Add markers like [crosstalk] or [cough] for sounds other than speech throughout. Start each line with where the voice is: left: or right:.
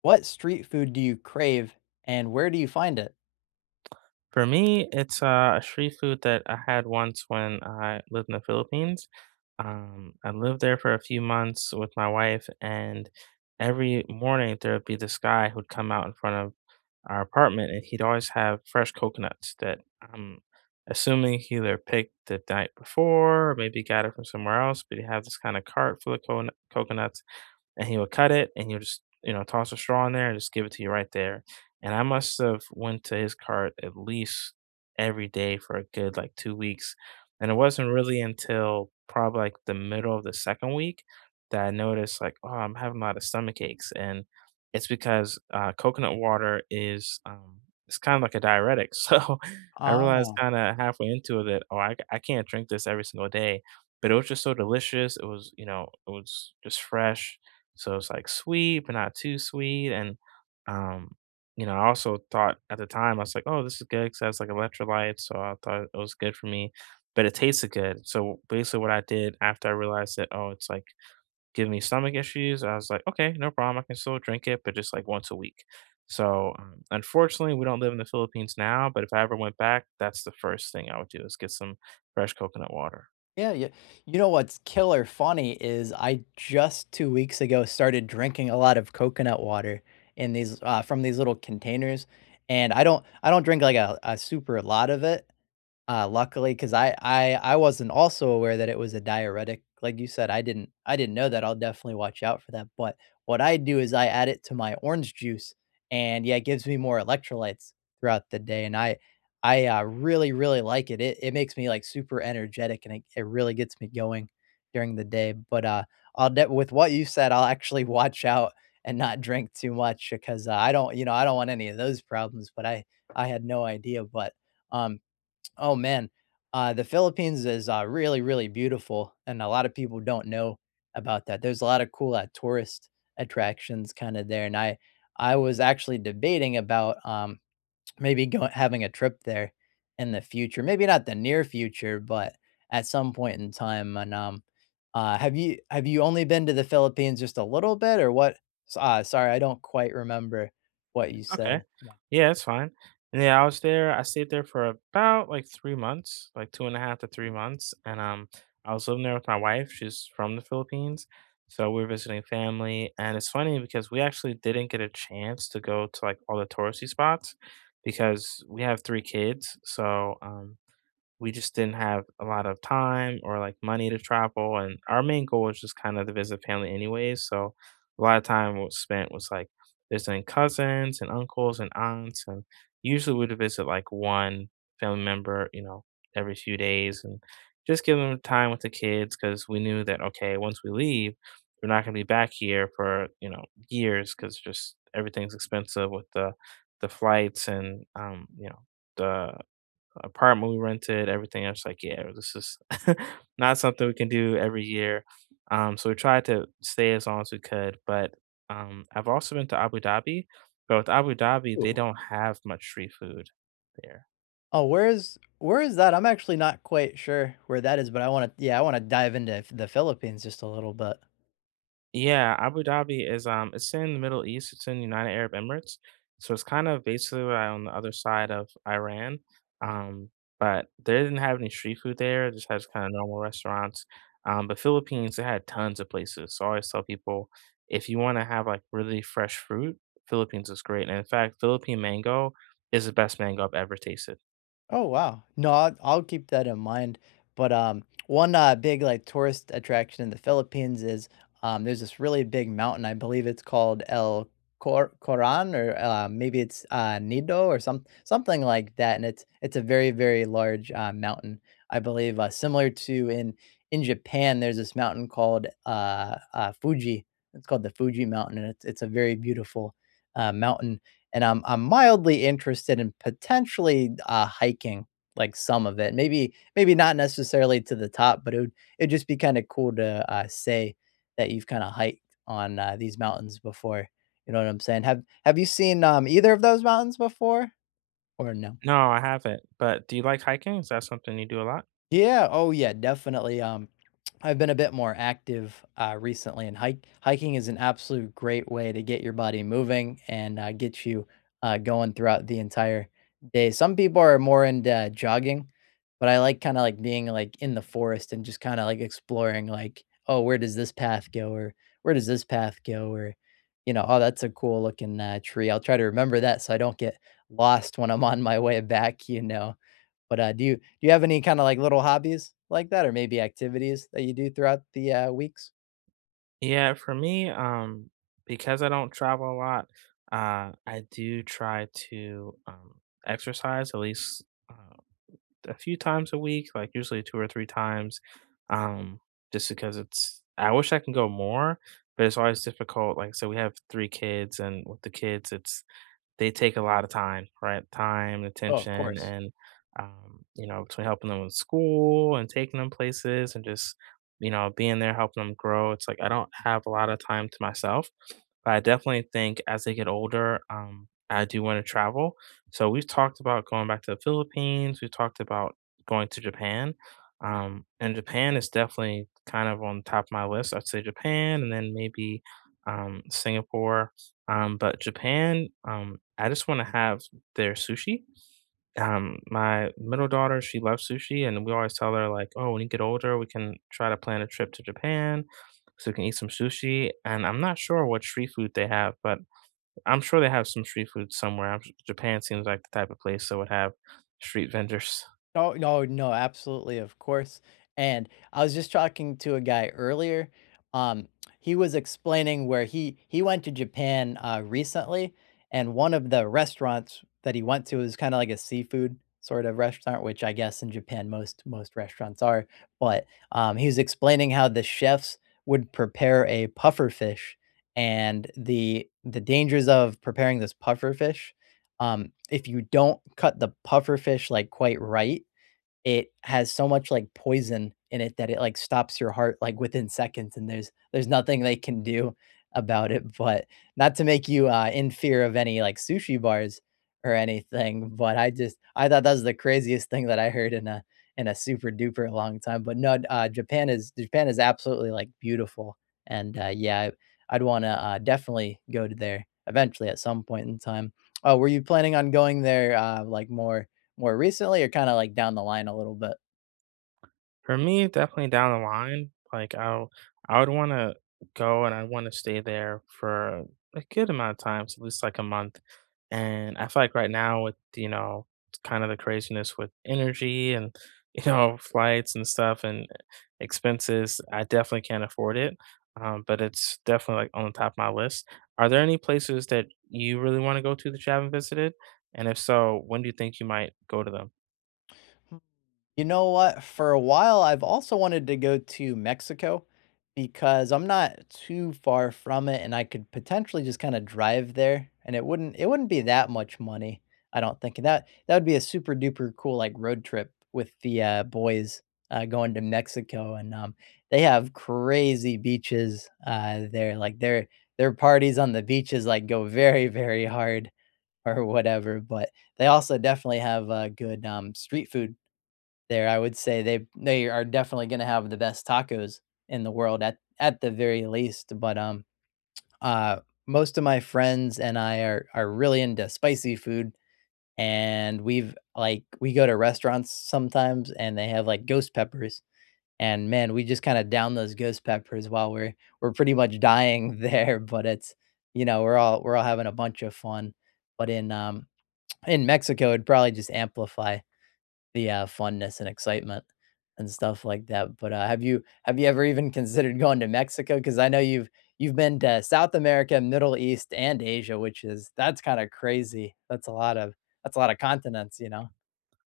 left: What street food do you crave, and where do you find it?
right: For me, it's a street food that I had once when I lived in the Philippines. I lived there for a few months with my wife, and every morning there would be this guy who'd come out in front of our apartment, and he'd always have fresh coconuts that I'm assuming he either picked the night before or maybe got it from somewhere else, but he'd have this kind of cart full of coconuts, and he would cut it and he'll just toss a straw in there and just give it to you right there. And I must have went to his cart at least every day for a good like 2 weeks. And it wasn't really until probably like the middle of the second week that I noticed like, oh, I'm having a lot of stomach aches. And it's because coconut water is it's kind of like a diuretic. [laughs] So I realized
left: Oh,
right: kind of halfway into it that, oh, I can't drink this every single day, but it was just so delicious. It was it was just fresh, so it's like sweet, but not too sweet. And, um, I also thought at the time, I was like, oh, this is good because it has like electrolytes. So I thought it was good for me, but it tasted good. So basically, what I did after I realized that, oh, it's like giving me stomach issues, I was like, okay, no problem. I can still drink it, but just like once a week. So unfortunately, we don't live in the Philippines now, but if I ever went back, that's the first thing I would do is get some fresh coconut water.
left: yeah, yeah. You know what's killer funny is I just 2 weeks ago started drinking a lot of coconut water from these little containers, and I don't drink, like, a super lot of it. Luckily, because I wasn't also aware that it was a diuretic, like you said, I didn't know that, I'll definitely watch out for that, but what I do is I add it to my orange juice, and, yeah, it gives me more electrolytes throughout the day, and I really, really like it, it makes me, like, super energetic, and it really gets me going during the day, but, I'll de with what you said, I'll actually [laughs] watch out and not drink too much because, I don't want any of those problems, but I had no idea, but, um oh man, the Philippines is really, really beautiful, and a lot of people don't know about that. There's a lot of cool tourist attractions kind of there, and I was actually debating about maybe going having a trip there in the future. Maybe not the near future, but at some point in time. And have you only been to the Philippines just a little bit, or what? Sorry, I don't quite remember what you
right: Okay.
left: said.
right: Yeah, it's fine. And yeah, I was there. I stayed there for about like 3 months, like 2.5 to 3 months. And I was living there with my wife. She's from the Philippines, so we were visiting family. And it's funny because we actually didn't get a chance to go to like all the touristy spots because we have three kids. So we just didn't have a lot of time or like money to travel, and our main goal was just kind of to visit family anyways, so a lot of time was spent was like visiting cousins and uncles and aunts, and usually we'd visit like one family member every few days and just give them time with the kids because we knew that, okay, once we leave, we're not going to be back here for years because just everything's expensive with the flights and the apartment we rented, everything. I was like, yeah, this is [laughs] not something we can do every year. So we tried to stay as long as we could. But I've also been to Abu Dhabi, but with Abu Dhabi, they
left: about-
right: don't have much street food there.
left: Oh, where is that? I'm actually not quite sure where that is, but I wanna, yeah, I wanna dive into F the Philippines just a little bit.
right: Yeah, Abu Dhabi is it's in the Middle East, it's in United Arab Emirates. So it's kind of basically right on the other side of Iran. Um, but they didn't have any street food there, it just has kind of normal restaurants. But Philippines, it had tons of places. So I always tell people, if you want to have like really fresh fruit, Philippines is great. And in fact, Philippine mango is the best mango I've ever tasted.
left: Oh, wow. No, I'll keep that in mind, but, one, big, like, tourist attraction in the Philippines is, there's this really big mountain, I believe it's called El Coran or, maybe it's, Nido or something like that, and it's a very, very large, mountain, I believe, similar to in Japan, there's this mountain called, Fuji. It's called the Fuji mountain, and it's a very beautiful, mountain and I'm mildly interested in potentially, hiking, like, some of it. Maybe not necessarily to the top, but it'd just be kinda cool to, say that you've kinda hiked on, these mountains before, you know what I'm saying? Have you seen, either of those mountains before or no?
right: No, I haven't. But do you like hiking? Is that something you do a lot?
left: Yeah, oh yeah, definitely, I've been a bit more active, recently, and hike hiking is an absolute great way to get your body moving and, get you, going throughout the entire day. Some people are more into jogging, but I like, kinda, like, being, like, in the forest and just, kinda, like, exploring, like, "Oh, where does this path go?" or "Where does this path go?" or, you know, "Oh, that's a cool looking, tree." I'll try to remember that so I don't get lost when I'm on my way back, you know? But do you have any, kinda, like, little hobbies like that or maybe activities that you do throughout the, weeks?
right: Yeah, for me, because I don't travel a lot, I do try to exercise at least a few times a week, like usually 2 or 3 times, um, just because it's, I wish I can go more, but it's always difficult. Like, so we have three kids, and with the kids, it's they take a lot of time, right? Time,
left: Oh, of
right: attention,
left: course.
right: and between helping them in school and taking them places and just being there helping them grow. It's like I don't have a lot of time to myself, but I definitely think as they get older, I do want to travel. So we've talked about going back to the Philippines. We've talked about going to Japan. And Japan is definitely kind of on top of my list. I'd say Japan and then maybe Singapore, but Japan, I just wanna have their sushi. My middle daughter, she loves sushi, and we always tell her, like, "Oh, when you get older, we can try to plan a trip to Japan so we can eat some sushi." And I'm not sure what street food they have, but I'm sure they have some street food somewhere. I'm Japan seems like the type of place that would have street vendors.
left: No, no, no, absolutely, of course. And I was just talking to a guy earlier. Um, he was explaining where he went to Japan, recently, and one of the restaurants that he went to was kind of like a seafood sort of restaurant, which I guess in Japan most restaurants are. But he was explaining how the chefs would prepare a puffer fish and the dangers of preparing this puffer fish. If you don't cut the puffer fish like quite right, it has so much, like, poison in it that it, like, stops your heart, like, within seconds, and there's nothing they can do about it, but not to make you, in fear of any, like, sushi bars or anything, but I thought that was the craziest thing that I heard in a super duper long time, but no, Japan is absolutely, like, beautiful, and, yeah, I'd wanna, definitely go to there eventually at some point in time. Oh, were you planning on going there, like, more recently or kinda, like, down the line a little bit?
right: For me, definitely down the line, like I would wanna go, and I wanna stay there for a good amount of time, so at least like a month. And I feel like right now with kind of the craziness with energy and, [laughs] flights and stuff and expenses, I definitely can't afford it. But it's definitely like on the top of my list. Are there any places that you really want to go to that you haven't visited? And if so, when do you think you might go to them?
left: Hmm. You know what? For a while, I've also wanted to go to Mexico because I'm not too far from it, and I could potentially just kinda drive there, and it wouldn't be that much money, I don't think, and that would be a super duper cool, like, road trip with the, boys, going to Mexico, and, they have crazy beaches, there, like, their parties on the beaches, like, go very, very hard, or whatever. But they also definitely have, good, street food there. I would say they are definitely going to have the best tacos in the world at the very least. But uh, most of my friends and I are really into spicy food, and we've like we go to restaurants sometimes, and they have like ghost peppers. And man, we just kind of down those ghost peppers while we're pretty much dying [laughs] there. But it's you know, we're all having a bunch of fun. But in, in Mexico, it'd probably just amplify the, funness and excitement and stuff like that, but, have you ever even considered going to Mexico? Because I know you've been to South America, Middle East, and Asia, which is that's kinda crazy. That's a lot of that's a lot of continents, you know?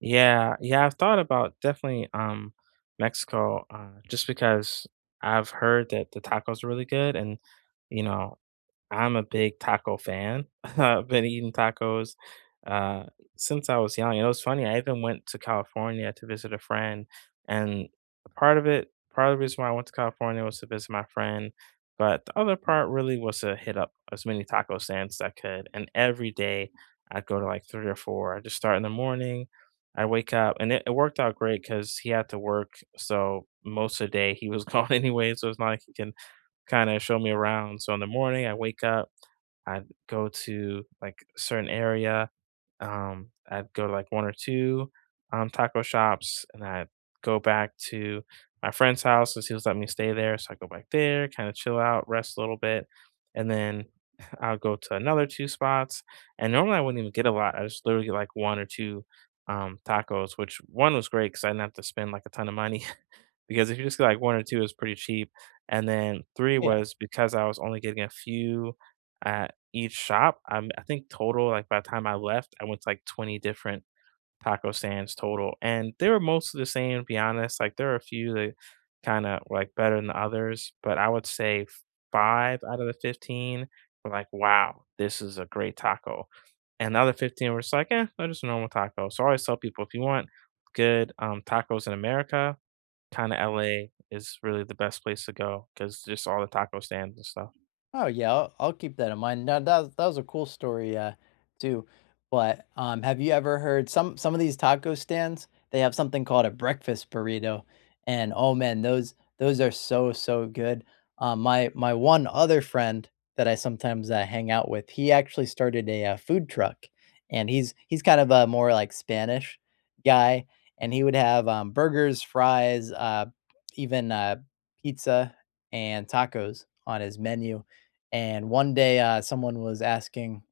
right: Yeah, yeah, I've thought about definitely Mexico, just because I've heard that the tacos are really good, and you know, I'm a big taco fan. [laughs] I've been eating tacos uh, since I was young. It was funny. I even went to California to visit a friend, and part of it, part of the reason why I went to California was to visit my friend, but the other part really was to hit up as many taco stands as I could. And every day, I'd go to like three or four. I just start in the morning. I wake up, and it worked out great because he had to work, so most of the day he was [laughs] gone anyway. So it's not like he can kind of show me around. So in the morning, I wake up. I'd go to like a certain area. I'd go to like one or two taco shops, and I'd go back to my friend's house because he was letting me stay there. So I go back there, kind of chill out, rest a little bit, and then [laughs] I'll go to another two spots. And normally I wouldn't even get a lot. I just literally get like one or two tacos, which one was great because I didn't have to spend like a ton of money because if you just get, like, 1 or 2, it's pretty cheap, and then 3
left: Yeah.
right: was because I was only getting a few at each shop. I think total, like, by the time I left, I went to, like, 20 different taco stands total, and they were mostly the same, to be honest, like, there are a few that kinda were, like, better than the others, but I would say 5 out of the 15 were like, "Wow, this is a great taco," and the other 15 were just like, "Eh, they're just a normal taco." So I always tell people, if you want good tacos in America, kinda LA is really the best place to go because just all the taco stands and stuff.
left: Oh yeah, I'll keep that in mind. Now that was a cool story, too. But have you ever heard some of these taco stands? They have something called a breakfast burrito, and oh man, those are so good. My one other friend that I sometimes, hang out with, he actually started a food truck, and he's kind of a more like Spanish guy, and he would have, burgers, fries, even, pizza and tacos on his menu and one day, someone was asking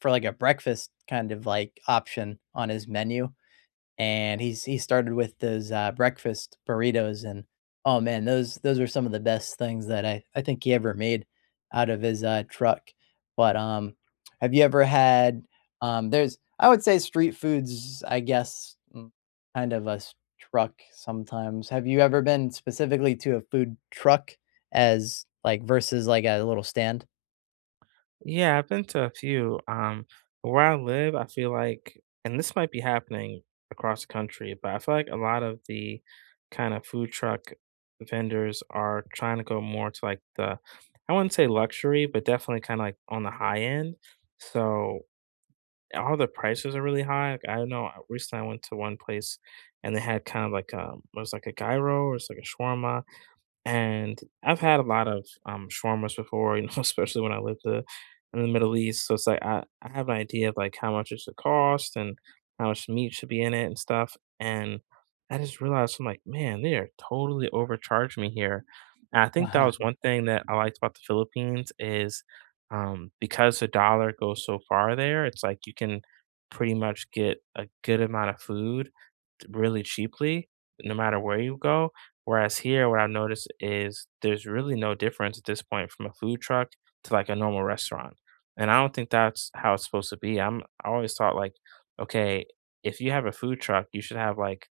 left: for like a breakfast kind of like option on his menu, and he started with those, breakfast burritos, and oh man, those are some of the best things that I think he ever made out of his, truck. But have you ever had, There's, I would say street foods, I guess, kind of a truck sometimes. Have you ever been specifically to a food truck as like versus like a little stand?
right: Yeah, I've been to a few where I live, I feel like and this might be happening across the country, but I feel like a lot of the kinda food truck vendors are trying to go more to, like, the I wouldn't say luxury, but definitely kinda, like, on the high end. So, all the prices are really high, like, I know recently I went to one place, and they had kind of like, it was like a gyro, or it's like a shawarma. And I've had a lot of shawarmas before [laughs] especially when I lived in the Middle East, so it's like I have an idea of, like, how much it should cost and how much meat should be in it and stuff, and I just realized, I'm like, "Man, they are totally overcharged me here." And I think that
left: Uh-huh.
right: was one thing that I liked about the Philippines is because the dollar goes so far there, it's like you can pretty much get a good amount of food really cheaply no matter where you go. Whereas here, what I've noticed is there's really no difference at this point from a food truck to like a normal restaurant. And I don't think that's how it's supposed to be. I always thought like, okay, if you have a food truck, you should have like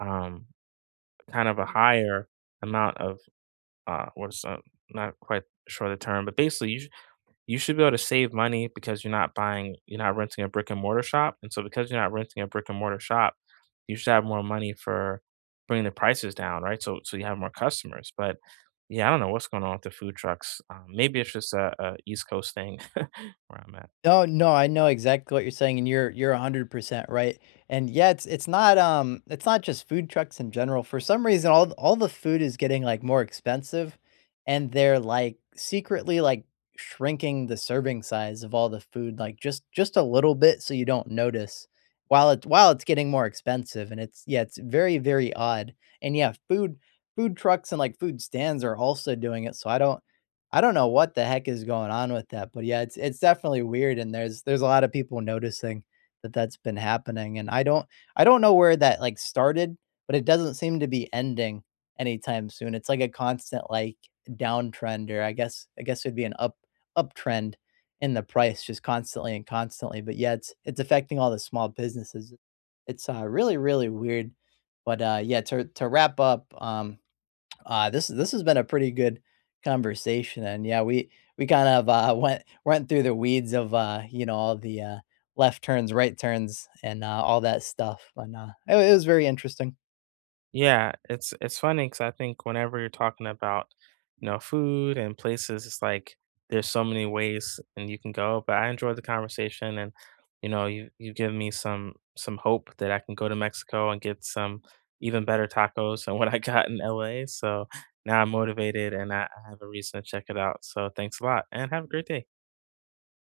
right: um kind of a higher amount of what's not quite sure the term, but basically you should be able to save money because you're not buying, you're not renting a brick and mortar shop. And so because you're not renting a brick and mortar shop, you should have more money for bringing the prices down, right? So you have more customers. But yeah, I don't know what's going on with the food trucks. Maybe it's just a East Coast thing [laughs] where I'm at.
left: No, no, I know exactly what you're saying, and you're 100% right. And yeah, it's not just food trucks in general. For some reason, all the food is getting like more expensive, and they're like secretly like shrinking the serving size of all the food like just a little bit so you don't notice while it while it's getting more expensive, and it's yeah, it's very, very odd. And yeah, food trucks and like food stands are also doing it, so I don't know what the heck is going on with that, but yeah, it's definitely weird, and there's a lot of people noticing that that's been happening, and I don't know where that like started, but it doesn't seem to be ending anytime soon. It's like a constant like downtrend, or I guess it'd be an up uptrend in the price, just constantly and constantly. But yeah, it's affecting all the small businesses. It's, really, really weird. But yeah, to wrap up, this this has been a pretty good conversation, and yeah, we kind of, went through the weeds of, you know, all the, left turns, right turns, and, all that stuff. And it was very interesting.
right: Yeah, it's funny because I think whenever you're talking about food and places, it's like there's so many ways and you can go. But I enjoyed the conversation, and you give me some hope that I can go to Mexico and get some even better tacos than [laughs] what I got in LA. So now I'm motivated, and I have a reason to check it out. So thanks a lot, and have a great day.